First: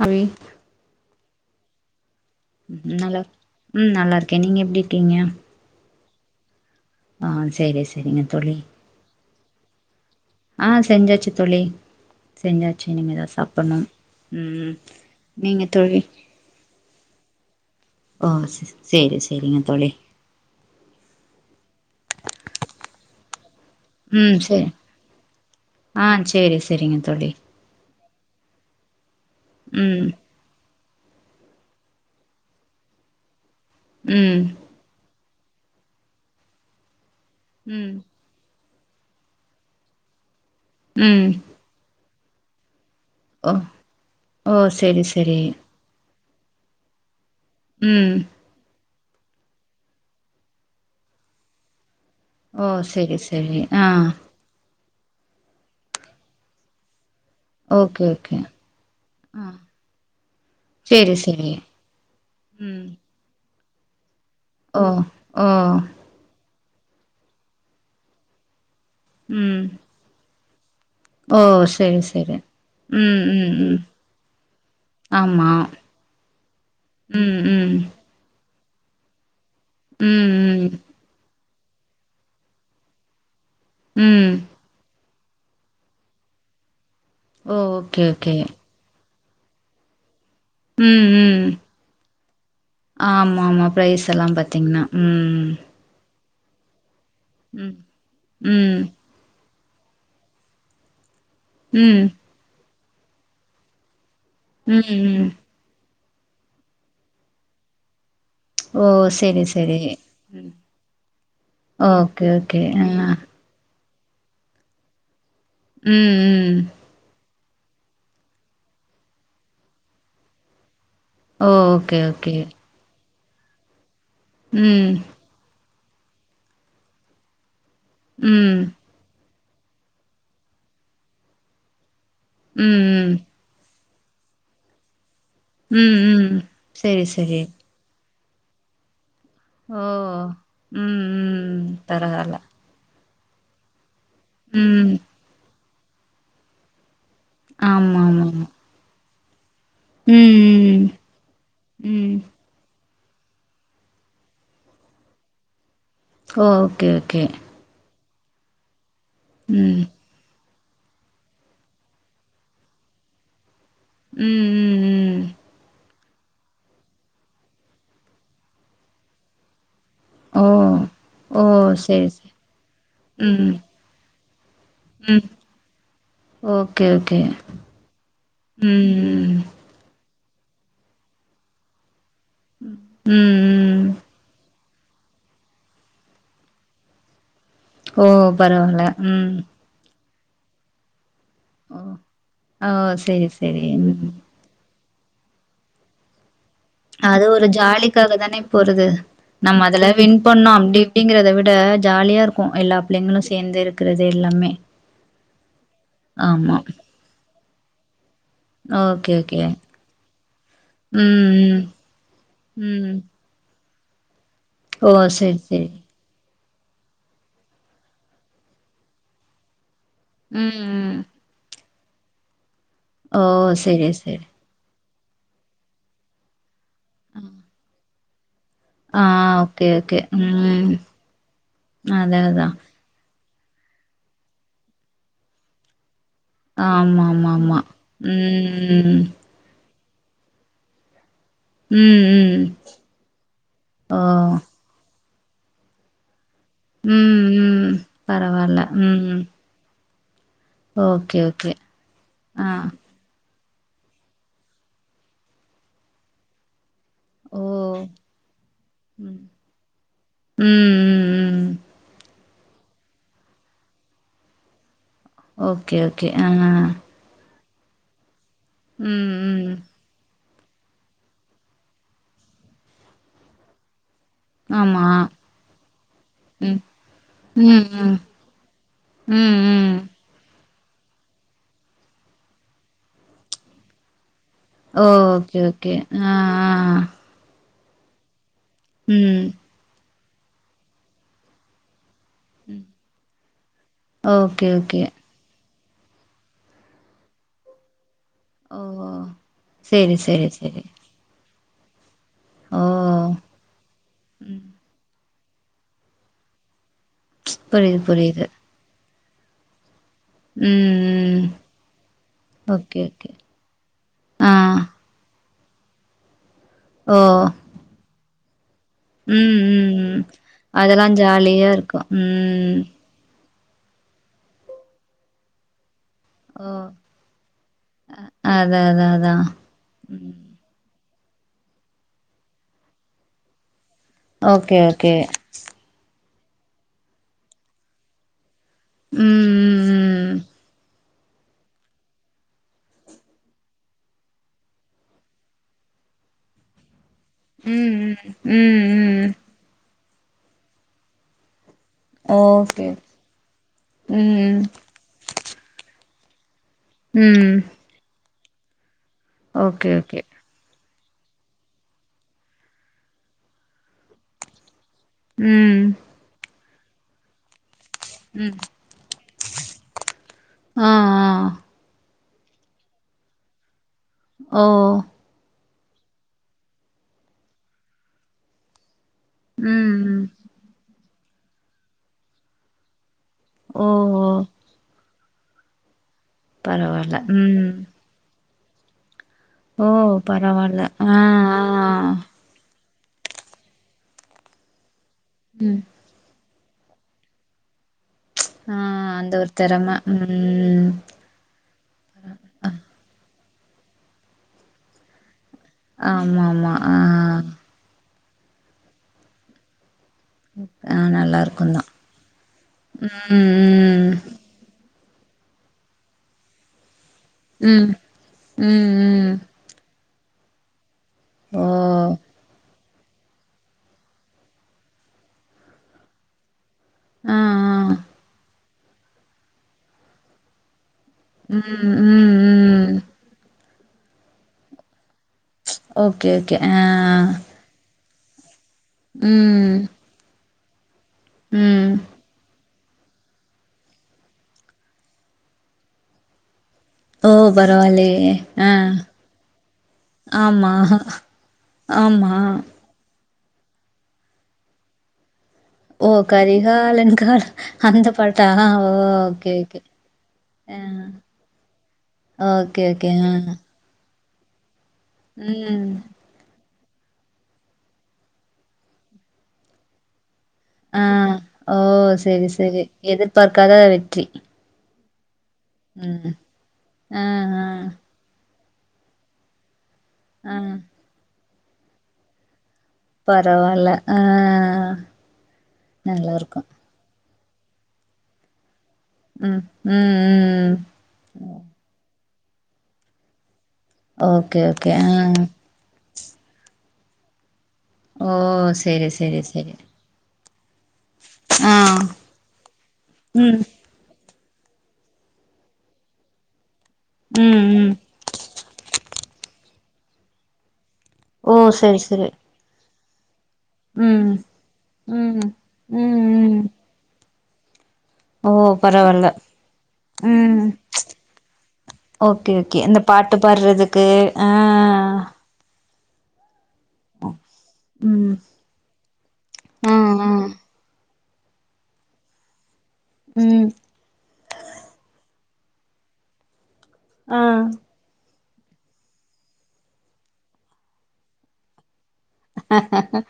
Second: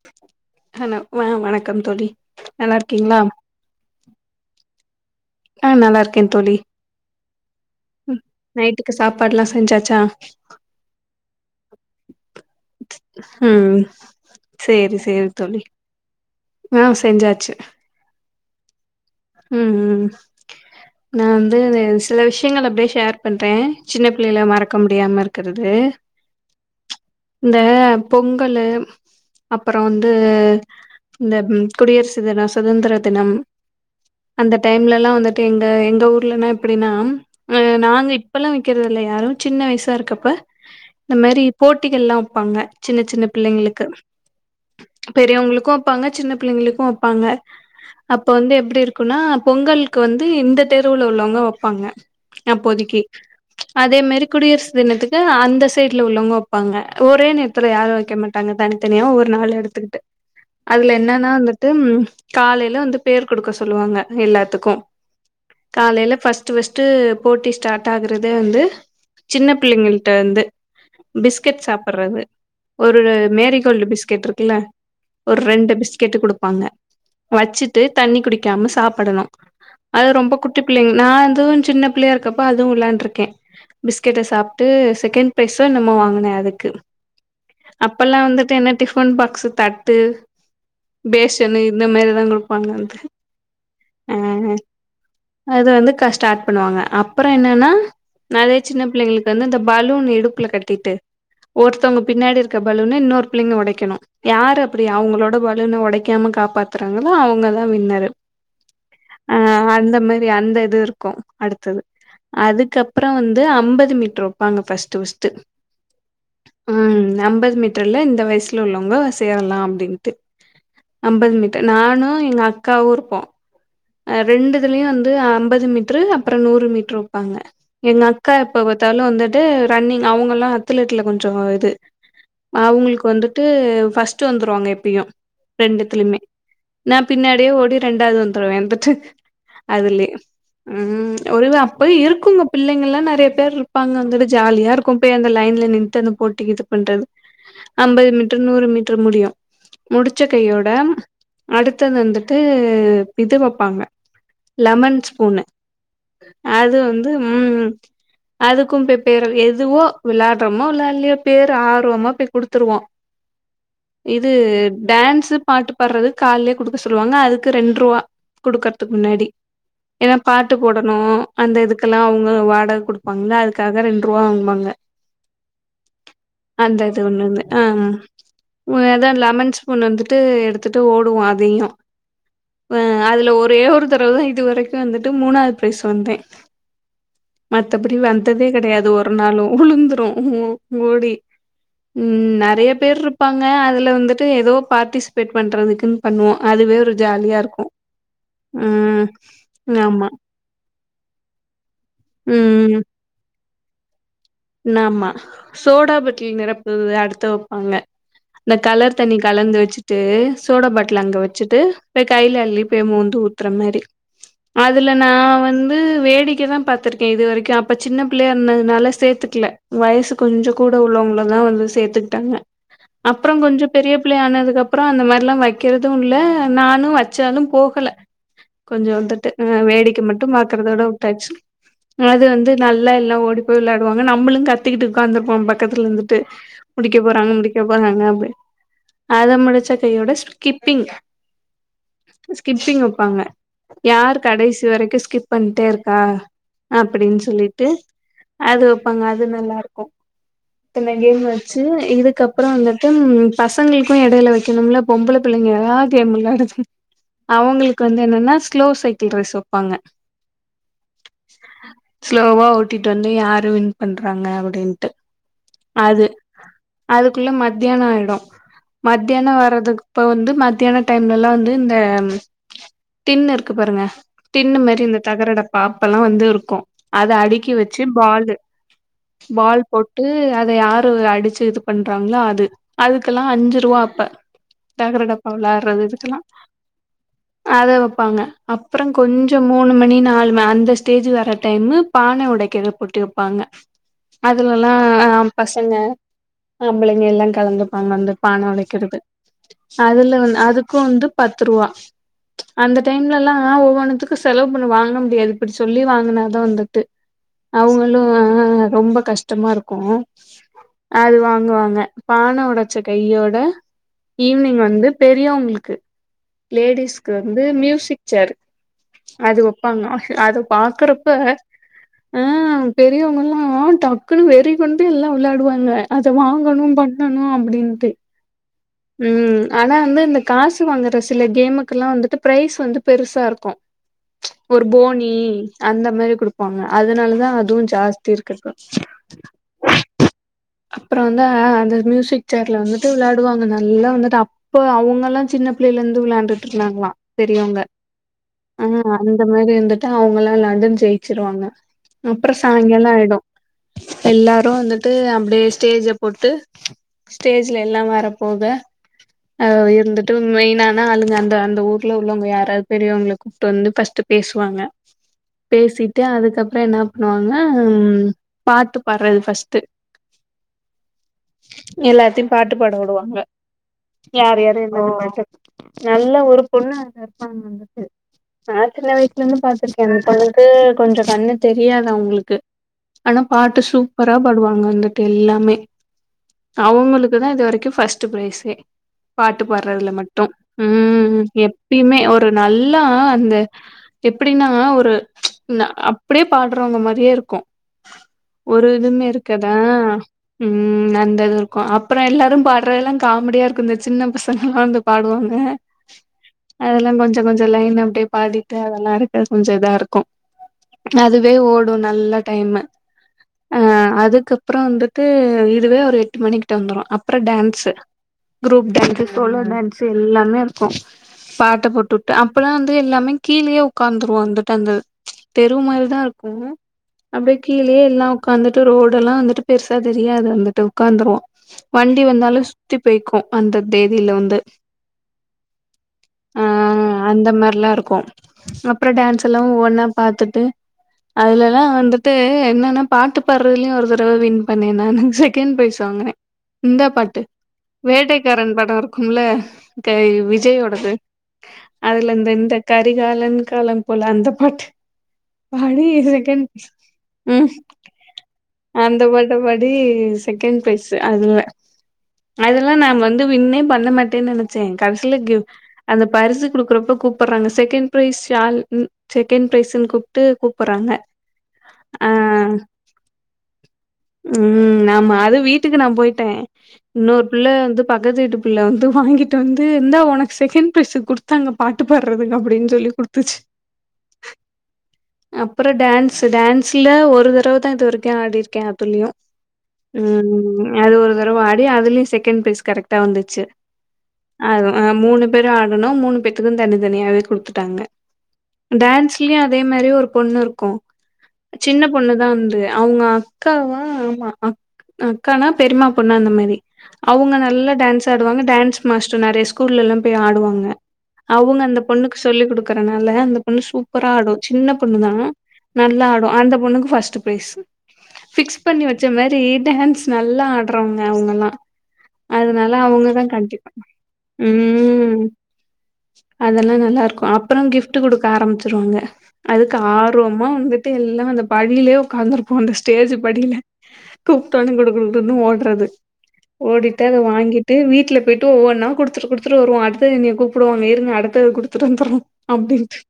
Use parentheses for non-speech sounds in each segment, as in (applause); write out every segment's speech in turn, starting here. Heavy ஹனோ வ வணக்கம் தோழி நல்லா ம் நல்லருக்கே நீங்க எப்டி இருக்கீங்க கே தோழி ஆ சேரி சேரிங்க தோழி நைட்டுக்கு சாப்பாட்ல்லா செஞ்சாச்சா ஆ செஞ்சாச்சு தோழி செஞ்சாச்சு இனிமேதா ம் சாப்புட்ணு ம் சேரி சேரி நீங்க தோழி ஆ செஞ் ஓ சேரி சேரிங்க ம் தோழி ம் நா வந்து து சில விஷ்யங்ள அப்டே ஷேர் பண்றே சின்ன ம் பிள்ளைல சேரி மறக்க முடியாம இருக்றது ஆ சேரி சேரிங்க தோழி இந்த பொங்கலு அப்பறோ ம் வந்து இந்த ம் குடியரசு தினோ சுதந்ர தினம் ம் அந்த டைம்லலா வந்து எங்க எங்க ஊர்லனா எப்டினா அ ம் நாங்க இப்பல்லா வக்றது இல்ல யாரு சின்ன வயசா இருக்கப்ப இந்த ம் மாரி போட்டிகள்லா வப்பாங்க சின்ன சின்ன ஓ பிள்ளைங்களுக்கு ஓ சேரி சேரி பெரியவங்ளுக்கு வப்பாங்க சின்ன பிள்ளைங்ளுக்கு வப்பாங்க ம் அப்ப வந்து எப்டி இருக்குனா பொங்கல்கு வந்து இந்த தெருவுல உள்ளவங்க வப்பாங்க ஓ அப்போதிக்கு சேரி சேரி ஆ அதே மேரி குடியர்சு தினத்துக்கு அந்த சைட்ல உள்ளவங்க வப்பாங்க ஒரே நேரத்ல யாரு ஓகே வக்க ஓகே மாட்டாங்க தனிதனியா ஒரு ஆ நாளு எடுத்துகிட்டு அதுல சேரி என்னனா சேரி வந்துட்டு காலைல ம் வந்து பேர் குடுக்க சொன் எல்லாத்துக்கு ஓ ஓ காலைல ஃபஸ்ட் ஃபஸ்ட் ஸ்ட்டு போட்டி ஸ்டாட் ஆக்றதே வந்து சின்ன ம் பிள்ளைங்ள்ட்டேந்து ஓ பிஸ்கெட் செரி சாப்ட்றது செரி ஒரு ம் ம் மேரி ம் கோல்டு பிஸ்கெட் இருக்குல ஒரு ஆமா ரெண்டு பிஸ்கெட்டு குடுப்பாங்க ம் ம் வச்சுட்டு தண்ணி குடிக் க்காம சாப்படணு அது ம் ரொம்ப குட்டி ம் பிள்ளைங்க நா வந்து சின்ன பிள்ளையா இருக்கப்ப அதுவு விளாண்ட்ருக்கே பிஸ்கெட்ட ம் சாப்ட்டு செகண்ட் பெரைஸு என்னமோ வாங்குனே அதுக்கு ஓ ஓகே அப்பெல்லா ஓகே வந்துட்டு என்ன டிஃ பன் பாக்ஷூ தட்டு ம் ம் பேஷனு இந்த மேரிதா குடுப்பாங்க வந்து ஆமா ஆமா ப்ரைஸ் எல்லா பாத்தீங்னா ம் ம் ப ஸ்டார்ட் பண்ணுவாங்க அப்பறோ என்னனா நெறைய ம் சின்ன பிள்ளைங்களுக்கு வந்து இந்த பு பலூன் இடுப்புல கட்டிட்டு ஒருத்தங்க ம் பின்னாடி இருக்க பலூன இன்னொரு பிள்ளைங்க ஒடைக்கணு யாரு அப்டி ம் ம் அவுங்களோட பலுன ஒடைக்காம காப்பாத்துறாங்ளோ அவுங்கதா வின்னரு ஓ அ செரி செரி அந்த மரி அந்த இதுருக்கு அடுத்தது ஓகே ஓகே ஆ அதுக்கப்பறோ வந் ந்து அம்பது மீட்ரு வப்பாங்க ஃபஸ்ட்டு ஃபஸ்ட்டு ம் ம் மீட்ருல இந்த வய்சுல உள்ளவுங்க சேரலா அப்டின்ட்டு அம்பது ஓ மீட்டர் ஓகே நானு ஓகே எங்க அக்காவுருப்போ அ ரெண்டுதுலயு ம் வந்து அம்பது மீட் ட்ரு அப்பறோ நூறு மீட்ரு வப்பாங்க எங்க அக்கா ம் ம் எப்ப பாத்தாலு வந் து ரன்னிங் அவுங்களா அத்லட்ல கொஞ்சோ இது அவுங்களுக்கு ம் வந்துட்டு ஃபஸ்ட்டு வந்துருவாங்க எப்பயு ம் ரெண்டுத்துலியுமே ம் நா செரி செரி பின்னாடியே ஓடி ரெண்டாவது வந்துருவே வந்துட்டு ஓ அதுலே ம் ஒருவ அப்பவே இருக்குங்க பிள்ளைங்கல்லா நெறைய பேர் இருப்பாங்க அங் (unintelligible) ஜாலியாருக்கு ம் போய் அந்த லைன்ல நின்ட்டு அந்த போட்டிக்கு இது பண்றது அம்பது ஆமாமாமா மீட்ரு நூறு மீட்ரு முடியு முடிச்ச கையோட ம் ம் அடுத்தது ம் வந்துட்டு இ இது வப்பாங்க லெமன் ஸ்பூனு ஓ! அது ஓகே வந்து ஓகே ம் அதுக்கு பெ பேர வ எதுவோ ம் விளாட் றமோ விளாடலையோ பேர் ஆர்வமா போய் குடுத்துருவோ இது ம் ம் ம் டான்ஸ் பாட்டு பாடுறது காலேயே குடுக்க சொல்லுவாங்க அதுக் கு ரெண்ரூவா குடுக்கறதுக்கு முன்னாடி ஏன்னா ஓ பாட்டு போடணு ஓ அந்த இதுக்கெல்லா செரி அவுங்க செரி வாடக குடுப்பாங்கல்ல ம் அதுக்காக ரெண்டு ரூவா வாங்குவாங்க ம் அந்த ஓகே இது ஓகே ஒண்ணுது ஆ ம் ம் ஏதோ ம் லெமன் ஸ்பூன் வந்துட் டு எடுத்துட்டு ஓடுவோ அதயு ஆ அதுல ம் ஒரே ம் ஒரு தடவ தா இதுவரை க்கு வந்துட்டு மூணாது பிரைஸ் வந்தே மத்தபடி ஓ வந்ததே பரவால்ல கெடையாது ஒரு ம் நாளு உளுந்துரு ஓடி ஓ ம் நெறைய ஓ பேர் செரி இருப்பாங்க செரி அதுல ம் வந்துட்டு ஏதோ பார்ட்டிசிபேட் பண்றதுக்குன்னு பண்ணுவோ அது வே அது ஒரு ஜாலிக்காக தானே போறது ம் நம்ம அதுல ஆமா வின் பண்ணோ அப்டி இப்டிங்கிறத விட ஜாலியா இருக்கு எல்லா பிள்ளைங்களு சேந்தே இருக்குறது நாமா சோடா பட்டில் ஆமா நெரப்புறது அடுத்து வப்பாங்க இந்த கலர் ஓகே தண்ணி ஓகே கலந்து வச்சிட்டு சோடா பாட்டில் அங்க வச்சிட்டு ம் போய் கைல அள்ளி ம் போய் ம் மோந்து ஊ த்துறமாரி அதுல ஓ நா செரி செரி வந்து வேடிக்க தா பாத்துருக்கே இது வரைக்கு அப்ப சின்ன பிள்ளையா இருந்ததுனால சேத்து கில வயசு கொஞ்சோ ம் கூட ம் உள்ளவுங்களதா வந்து சேத்துக்கிட்டாங்க ஓ அப்பறோ கொஞ்சோ செரி பெரிய செரி பிள்ளையா ஆனதுக்கு அப்பறோ அந்த மாரில்லா வக்கிறது இல்ல நானு வச்சாலு போகல கொஞ்சோ வந்துட்டு ஆ ஓகே ஓகே வேடிக்க மட்டு ம் பாக்குறதோட வுட்டாச்சு அதா அது அதா வந்து நல்லா எல்லா ஓடி போய் வெளாடுவாங்க நம்மளு கத்திகிட்டு உக்காந்திருப்போ பக்கத்துல இருந்துட் ட்டு முடிக்க ஆமா போறாங்க ஆமா ஆமா முடிக்க போறாங்க அப்டி ம் அத முடிச்சக் பேயோட ஸ்கிப்பிங் ம் ம் ஸ்கிப்பிங் வப்பாங்க ஓ யார் கடைசி வரைக்கு ஸ்கிப் பண்ணிட்டே இருக்கா அப்டின்னு ம் சொல்லிட்டு ம் பரவால்ல அது வப் பாங்க ம் அது நல்லா இருக்கு இத்தன ஓகே கேம் ஓகே வச்சு இதுக்கப்பறோ ஆ வந்துட்டு பசங்களுக்கு எடேல வைக்கணும்ல பொம்பள பிள்ளைங்களா கேம் வெள்ளாடுது ஓ அவுங்களுக்கு வந்து என்னன்னா ஸ்லோ சைக்கிள் ம் ரேஸ் வப்பாங்க ம் ம் ம் ஸ்லோவா ஓட்டிட்டு வந்து யாரு வின் பண்றாங்க அப்டின்ட்டு ஓகே அது ஓகே ஆ ம் அதுக்குள்ள மத் தியானோ ஆயிடு மத்தியானோ ம் வர்றதுக்கு இப்ப வந்து மத்தியான டைம்லல்லா வந்து இந்த டின் இருக்கு பாருங்க டின்னு மாரி ஆமா இந்த தகர டப்பா அப்ப எல்லா வந்து இருக்கு ம் அத அடுக்கி ம் வச்சி ம் பாலு ம் பால் ம் போட்டு அத யாரு அடிச்சி இது பண்றாங்களோ அது அதுக்கெல்லா அஞ்சு ரூவா அப்ப ஓ தகரடப்பா ஓகே ஓகே விளாடுறது ஆ இதுக்கெல்லா ஆ அத வப்பாங்க அப்பறோ ம் கொஞ்சோ மூணு மணி நாலு மணி அந்த ஸ்டேஜ் வர்ற டைமு பானை ம் உடைக்கிற போட்டி வப்பாங்க ஓகே அதுலலா ஓகே ஆ பசங்க ஆம்பளைங்க எல்லா கலந்துப்பாங்க வந்து பான ஓ உடைக்கிறது சேரி அதுல சேரி வந் சேரி அதுக்கு வந்து பத் பத்து ரூவா ஓ அந்த டைம்லல்லா ஒவ்வொன்னுத்துக்கு ம் செலவு பண்ண வாங்க முடியாது இப்டி சொல்லி வாங்குனாதா வந்துட்டு புரியுது அவுங்களு புரியுது ரொம்ப கஷ்டமா இருக் கு அது ம் ம் வாங்கு வாங்க பான ஓகே ஒடச்ச ஓகே கையோட ஆ ஈவினிங் வந்து பெரியவங்களுக்கு ஓ லேடிஸ்க்கு வந்து மியூசிக் சேரு அது ம் ம் வப்பாங்க ம் அத அதெல்லா பாக்குறப்ப ஜாலியா இருக்கு ஆ ம் பெரியவங்கல்லா ம் ஆ டக்குன் வெறி கொண்டு எல்லா விளையாடுவாங்க அத ஓ வாங்கணு பண்ணணு அப்புடின்ட்டு அதா அதா அதா உம் உம் ஆனா வந்து ம் இந்த காசு வாங்குற சில கேமுக்கு எல்லா வந்துட்டு ப்ரைஸ் வந்து பெருசா இருக்கும் ஓகே ஒரு ஓகே போனி அந்த மாரி குடுப்பாங்க அதனால தான் அதுவும் ஜாஸ்தி இருக் (inaudible) ம் ம் அப்றோம் வந்தா அந்த மியூசிக் சேர்ல வந்துட்டு விளையாடுவாங்கங்க நல்லா வந்துட்டு அப்ப அவங்க எல்லா சின்ன பிள்ளையில இருந்து விளையாண்டுட்டு இருந்தாங்களா பெரியவங்க ம் ம் ம் ஆஹ் ம் அந்த மாரி இருந்துட்டு அவுங்கல்லா விளையாண்டு ஜெயிச்சுருவாங்க அப்றோ ஓகே சாய்ங்காலம் ஆயிடும் ம் எல்லாரும் வந்துட்டு அப்படியே ஸ்டேஜ் அ போட்டு ம் ஸ்டேஜ்ல எல்லாம் வரப்போக அஹ் ஓகே ஓகே இருந்துட்டு மெயினா நா ஆளுங்க அந்த அந்த ஊர்ல உள்ளவங்க யாராவது பெரியவங்கள கூப்ட்டு வந்து ஃபஸ்ட்டு பேசுவாங்க ம் பேசிட்டு அதுக்கப்புறோ என்ன பண்ணுவாங்க ம்ம்ம்ம் ம் பாட்டு பாட்றது ஃபஸ்ட்டு ஆ எல்லார் தி பாட்டு பாட வுடுவாங்க யார் ஆ யாரு ஓ என்ன என்ன பாட்டு நல்லா ஒரு பொண்ணு அ இருப்பாங்க வந்துட்டு சின்ன வயசுல இருந்து ம் பாத்திருக்கேன் அந்த ம் பொண்ணுக்கு கொஞ்சோ கண்ணு தெரியாது அவுங்களுக்கு ஆனா பாட்டு ஓ ஓ சூப்பரா பாடுவாங்க வந்துட்டு எல்லாமே பரவால்ல அவுங்களுக்குதா இது ம் வரைக்கும் ஃபஸ்ட் ப்ரைஸ்ஸே பாட்டு ஓ பாடுறதுல மட்டும் பரவால்ல ஆ உம்ம்ம் ஆ எப்பயுமே ஒரு நல்ல எல்லா அந்த எப்புடின்னா ஒரு ம் அப்டியே பாடுறவுங்க மாரியே இருக்கும் ஆ ஒரு இதுமே அந்த ஒரு இருக்காதா தெறம ம் உம் அந்த இது இருக்கும் அப்றோ எல்லாரும் பா எல்லா காமெடியா இருக்கும் இந்த சின்ன பசங்க எல்லாம் வந்து பாடுவாங்க ஹ ஆமா ஆமா ஆ அதெல்லாம் கொஞ்சோ கொஞ்சோ லைன் அப்டியே பாடிட்டு அதெல்லா இருக்க கொஞ்சோ இதா இருக்கு ஆ க்கு நல்லா அதுவே இருக்குந்தா ஓடு நல்ல டைம்ம ம் ம் அஹ் அதுக்கப்றோம் வந்துட்டு இதுவே ஒரு எட்டு மணிக்கிட்ட வந்துரும் அப்றோ சே ம் ம் குருப் டான்ஸ்ஸு ம் சோலோ டான்ஸ்ஸு எல்லாமே இருக்கும் ஓ பாட்ட போட்டுவுட்டு அப்றோம் எல்லாமே கீழேயே உட்கார்ந்துருவா வந்துட்டு அந்த தெரு மாரி தான் இருக்கும் ஆ ஆ அப்டியே கீழேயே எல்லாம் உட்காந்துட்டு ரோடு எல்லாம் வந்துட்டு பெருசா தெரியாது வந்துட்டு உக்காந்துருவோம் ம் வண்டி ம் வந்தாலும் ம் சுத்தி போய்க்கும் அந்த தேதியில வந்து ஓகே ஓகே ஆஹ் அப்புறம் டான்ஸ் எல்லாம் ஒவ்வொன்னா பாத்துட்டு ம் அதுலல்லாம் வந்துட்டு என்ன நா பாட்டு பாடுறதுலயும் ஒரு தடவ வின் பண்ணேன் நான் செகண்ட் ப்ரைஸ் வாங்குனேன் இந்த ஓ பாட்டு பரவால்லயே ஆ வேட்டைக்காரன் படம் இருக்கும்ல ஆமா விஜய்யோடது அதுல ஆமா இந்த இந்த கரிகாலன் காலம் போல அந்த பாட்டு பாடி செகண்ட் உம் அந்த பாட்டா? அந்த பாட்ட பாடி செ ஆ. செகண்ட் ப்ரைஸ் அதுல ஓகே, அதெல்லாம் நா ஓகே. ஆ. வந்து விண்ணே பண்ண மாட் மாட்டேன்னு நினைச்சேன் கடைசில ம். அந்த பரிசுக் கொடுக்குறப்ப கூப்டுறாங்க செகண்ட் ப்ரைஸ் செகண்ட் ப்ரைஸ்ன்னு கூப்பு பாத்து ஆ. கூப்புடுறாங்க ஓ! சரி, ஆஹ் ஆஹ் சரி. எதிர்பார்க்காத வெற்றி. உம்ம்ம் ஆமா அது வீட்டுக்கு நான் ம். போயிட்டேன் ஆ, இன்னொரு ஆ, பிள்ள வந்து பக்கத்து வீட்டு பிள்ள வந்து வாங்கிட்டு வந்து ஏய் இந்தா உனக்கு ஆ. செகண்ட் ப்ரைஸ் கொடுத்தாங்க பாட்டு பாடுறது அப்படின் சொல்லி கொடுத்துச்சு பரவால்ல. ஆ. அப்புறம் டான்ஸ் நல்லாருக்கும். டான்ஸ்ல ஒரு ஒரு தடவ தான் இது வரைக்கும் ஆடி இருக்கேன் அதுலயும் ம். ம், உம் ம். உம் அது ஒரு தடவ ஆடி அதுலயும் செகண்ட் ப்ரைஸ் கரெக்டா வந்துச்சு ஓகே, ஓகே. ஆ. அஹ் மூணு பேரு ஆடணும் மூணு பேத்துக்கும் தனித்தனியாவே கொடுத்துட்டாங்க ஓ! சரி, சரி, டான்ஸ்லயும் சரி. அதே மாதிரி ஒரு பொண்ணு இருக்கும் ஆ. சின்ன பொண்ணு தா வந்து அவுங்க ம். அக்காவா ஆமா அ அக்காணா பெரிமா பொண்ணு அந்த மாரி அவுங்க ம், ம். நல்லா டான்ஸ் ஆடுவாங்க டான்ஸ் மாஸ்டர் நறைய ஸ்கூல்ல எல்லா போய் ஆடுவாங்க ஓ! அவுங்க சரி, அந்த சரி. பொண்ணுக்கு சொல்லி குடுக்குறனால அந்த பொண்ணு சூப்பரா ம். ஆடு சின்ன பொண்ணுதா ம். ம், நல்லா ஆடு ம். அந்த பொண்ணுக்கு ஃபர்ஸ்ட் ப்ரைஸ் ஓ ஃபிக்ஸ் பண்ணி பரவால்ல வச்ச மாரி டான்ஸ் நல்லா ம் ஆடறவங்க அவுங்கல்லா ஓகே ஓகே அதனால இந்த பாட்டு அவுங்கதா கண்டிப்பா பாடுறதுக்கு அ ம் அதெல்லா நல்லா இருக்கு அப்புற கிஃப்ட் ம் குடுக்க ஆரம்பிச்சிருவாங்க அதுக்கு ம் ம் ஆர்வமா வந்து எல்லா அந்த படிலயே உக்காந்துருப்போ அந்த ஸ்டேஜ் ம் படில கூப்ட்டொன்னே குடு குடு ன்னு ஓடறது ஓடிட்டு அத ஆ வாங்கிட்டு வீட்ல போயிட் டு ஒவ்வொன்னா குடுத்துட்டு குடுத்துட்டு வருவோ அடுத்தது என்னைய கூப்டுவாங்க இருங்க அடுத்தது குடுத்துட்டு வந்தர்றோ அப்டினு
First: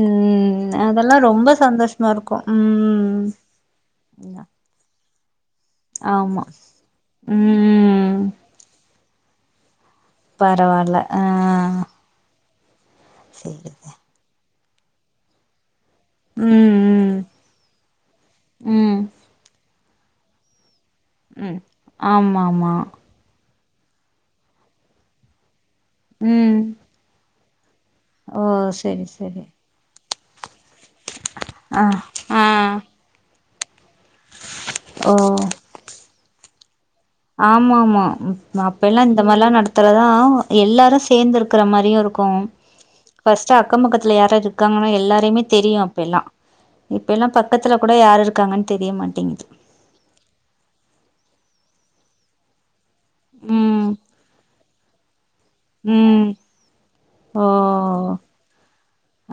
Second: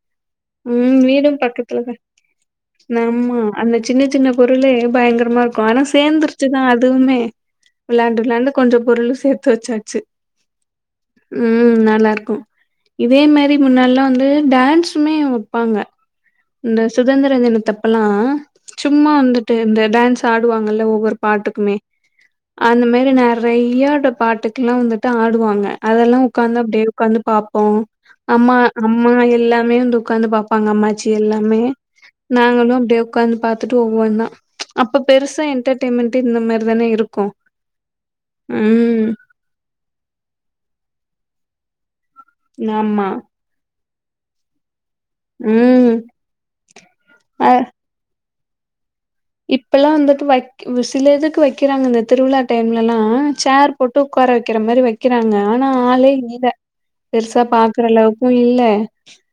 ம் ம் அதெல்லா வீடும் ரொம்ப பக்கத்துலதா சந்தோஷமா இருக்கு ம் ஆம்மா அந்த சின்ன சின்ன பொருளே பயங்கர மா இருக்கு ஆனா ஆமா சேந்துருச்சுனா அதுமே ம் விளாண்டு விளாண்டு கொஞ்ச பொருளு சேத்து வச்சாச்சு பரவால்ல ஆ ம் நல்லாருக்கு இதே மாரி சேரி முன்னாலலா வந்து டான்ஸுமே வெப்பாங்க இந்த ம் ம் சுதந்திர தினத்தப்பல்லா ம் சும்மா வந்துட்டு இந்த டான்ஸ் ஆடுவாங்கல்ல ஒரு ம் பாட்டுக்குமே ஆமா ஆமா அந்த மாரி நறையா ட பாட்டுக்கெல்லா வந்துட்டு ஆடுவாங்க அதெல்லா உக்காந்து ம் அப்டியே உக்காந்து பாப்போ ஓ அம்மா செரி அம்மா செரி எல்லாமே வந்து உக்காந்து பாப்பா பாங்க அம்மாச்சி எல்லாமே ஆ ஆ நாங்களு அப்டியே உக்காந்து பாத் டு ஒவ்வொன்னா அப்ப பெருசா ஓ என்டர்டெய்மெண்ட் இந்த மாரி தானே இருக்கு ஆமாமா அப்பயல்லா ம் இந்த மாரிலா நடத்துறதா எல்லாரு சேந்திருக்கிற மாரியு இருக் க்கு ஆமா ஃபர்ஸ்ட் அக்கம் பக்கத்துல யார் யார் இருக்காங்கன்னு எல்லாரையுமே தெரியு ம் அப்பய்லா இப்பெல்லா அ பக்கத்துல கூட யாரு இருக்காங்கன் தெரிய மாட் இப்பல்லா வந்துட்டு வக் சில இதுக்கு வக்கிறாங்க இந்த திருவிழா டைம் பல்லா சேர் ம் போட்டு உக்கார வெக்கிற மாரி வெக்கிறாங்க ஆனா ஆளே ம் இல்ல பெருசா ஓ பாக்குற அளவுக்கு இல்ல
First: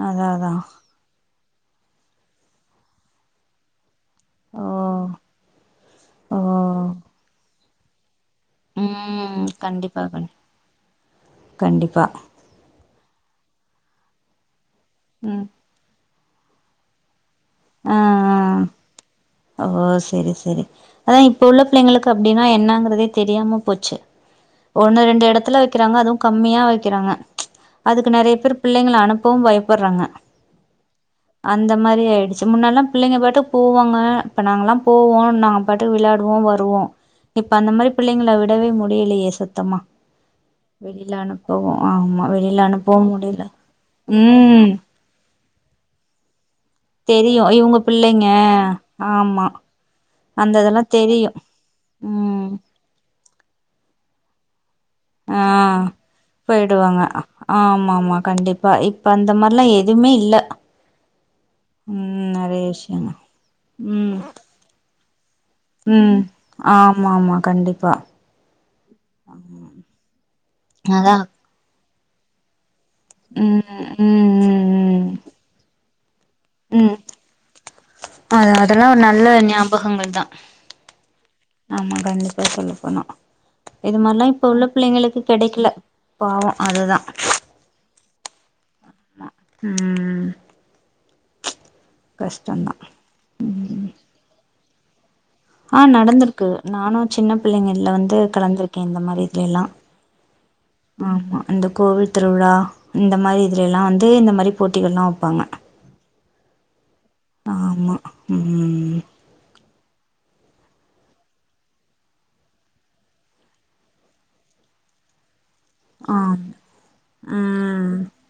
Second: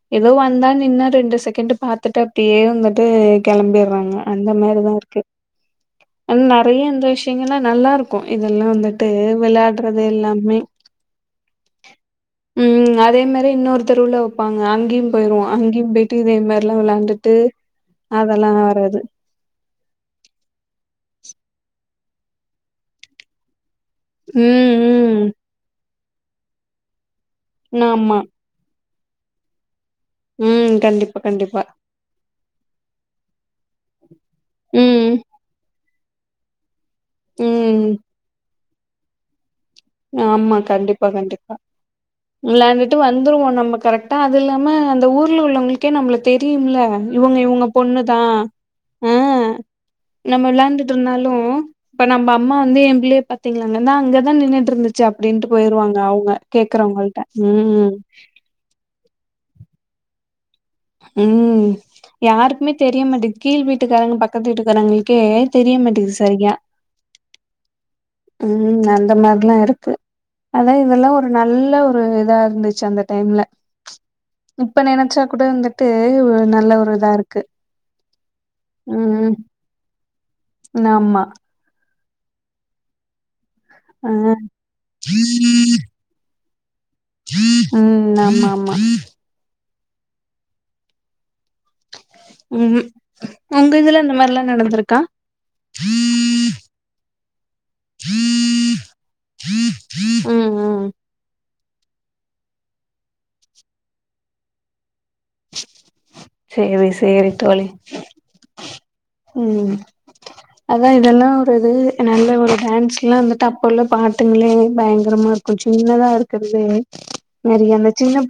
அதா எதோ அதா வந்த நின்ன ரெண்டு செ கண்டு பாத்துட்டு அப்டியே வந்துட்டு கெளம்பிர்றாங்க இந்த ஓ மாரிதா இருக்கு ஓ ஆன நறைய இந்த விஷயங்கள்லா நல்லா இருக் க்கு இதெல்லா வந்துட்டு ம் விளாடறது கண்டிப்பா கண் எல்லாமே கண்டிப்பா ம் அதே மாரி இன்னொரு தெருவுல வெப்பாங்க அங்கேயு போயிருவோ ம் அங்கேயும் போயிட்டு இதே மாரிலா விளாண்டுட் ஆ ஆ ஓ சரி சரி ஆனா இப் இப்ப உள்ள பிள்ளைங்களுக்கு அப்டினா என்னாங்கிறதே தெரியாம போச்சு ம், ஒன்னு ரெண்டு ம். எடத்துல வக்கிறாங்க அதுவு கம்மியா வக்கிறாங்க அதுக்கு ஆமா. நெறையா பேர் பிள்ளைங்கள அனுப்பவு பயப் படறாங்க ம். கண்டிப்பா, கண்டிப்பா. அந்த மாரி ஆயிடுச் முன்னெல்லா பிள்ளைங்க பாட்டுக்கு போவாங்க இப்ப நாங்கலா ம், போவோ நாங்க பாட்டுக்கு விளாடுவோ வருவோ இப்ப அந்த ம். மாரி பிள்ளைங்கள விடவே முடிலையே சத் ஆமா கண்டிப்பா கண்டிப்பா ஆமா வெளில விளாண்டுட்டு அனுப்பவு முடியல வந்துருவோ நம்ம கரெக்டா அது ம் இல்லாம அந்த ஊர்ல உள்ளவங்களுக்கே நம்மள தெரியும்ல அ இவுங்க தெரியு இவுங்க பொண்ணுதா பிள்ளைங்க அ ஆமா நம்ம அந்த இதெல்லா தெரியு விளாண்டுட்ருந்தாலு இப்ப நம்ப ம் அம்மா வந்து எம்பிள்ளைய பாத்திங்ளாங்க இந்தா அங்கதா நின்னுட்ருந்து ஆ போயிடுவாங்க ம். ஆமாமா கண்டிப்பா இப்ப அந்த மார்லா எது மே இல்ல ம் ம் நெறைய யாருக்குமே தெரிய விஷயங்க மாட்டிங்கி கீழ் வீட்டுக்காரங்க ம் பக்கத்து வீட்டுக்காரங்ளுக்கே தெரிய மாட்டிங்குது ம் சரியா ஆமா ஆமா கண்டிப்பா ம் அந்த மாரிலா இருக்கு ஆனா இதெல்லா அதா ஒரு நல்ல ஒரு இதா இருந்துச்சு அந்த டைம்ல ம் ம் ம் இப்ப ம் நெனச்சா கூட அந்த ட்டு ஒ நல்ல ஒரு இதா இருக்கு அ அதெல்லா ஒரு நல்ல ம் ஞாபகங்கள் தா ஆமா ஆமா கண்டிப்பா சொல்லப் போனா இது ஆ மாரிலா இப்ப உள்ள பிள்ளைங்களுக்கு கெடைக்கல பாவ ம் ஆமா ஆமா ம் கஷ்டந்தா ம் உங்க இதுல இந்த மாரிலா நடந்துருக்கா அ நடந்துருக்கு நானு சின்ன பிள்ளைங்கள்ல வந்து கலந்திருக்கே இந்த மாரி இதுல எல்லா ம் ம் ஆமா அந்த கோவில் திருவிழா இந்த மாரி இதுல எல்லா வந்து இந்த மாரி போட்டிகள்லா வெப்பாங்க சேரி சேரி தோழி ம் ம் அதா இதெல்லா ஒரு இது நல்ல ஒரு டான்ஸ்லா வந்துட்டு அப்ப உள்ள பாட்டுங்களே பயங்கரமா இரு கு சின்னதா ஆ இருக்கதுவே நெறைய அந்த ம் சின்ன பிள்ளைங்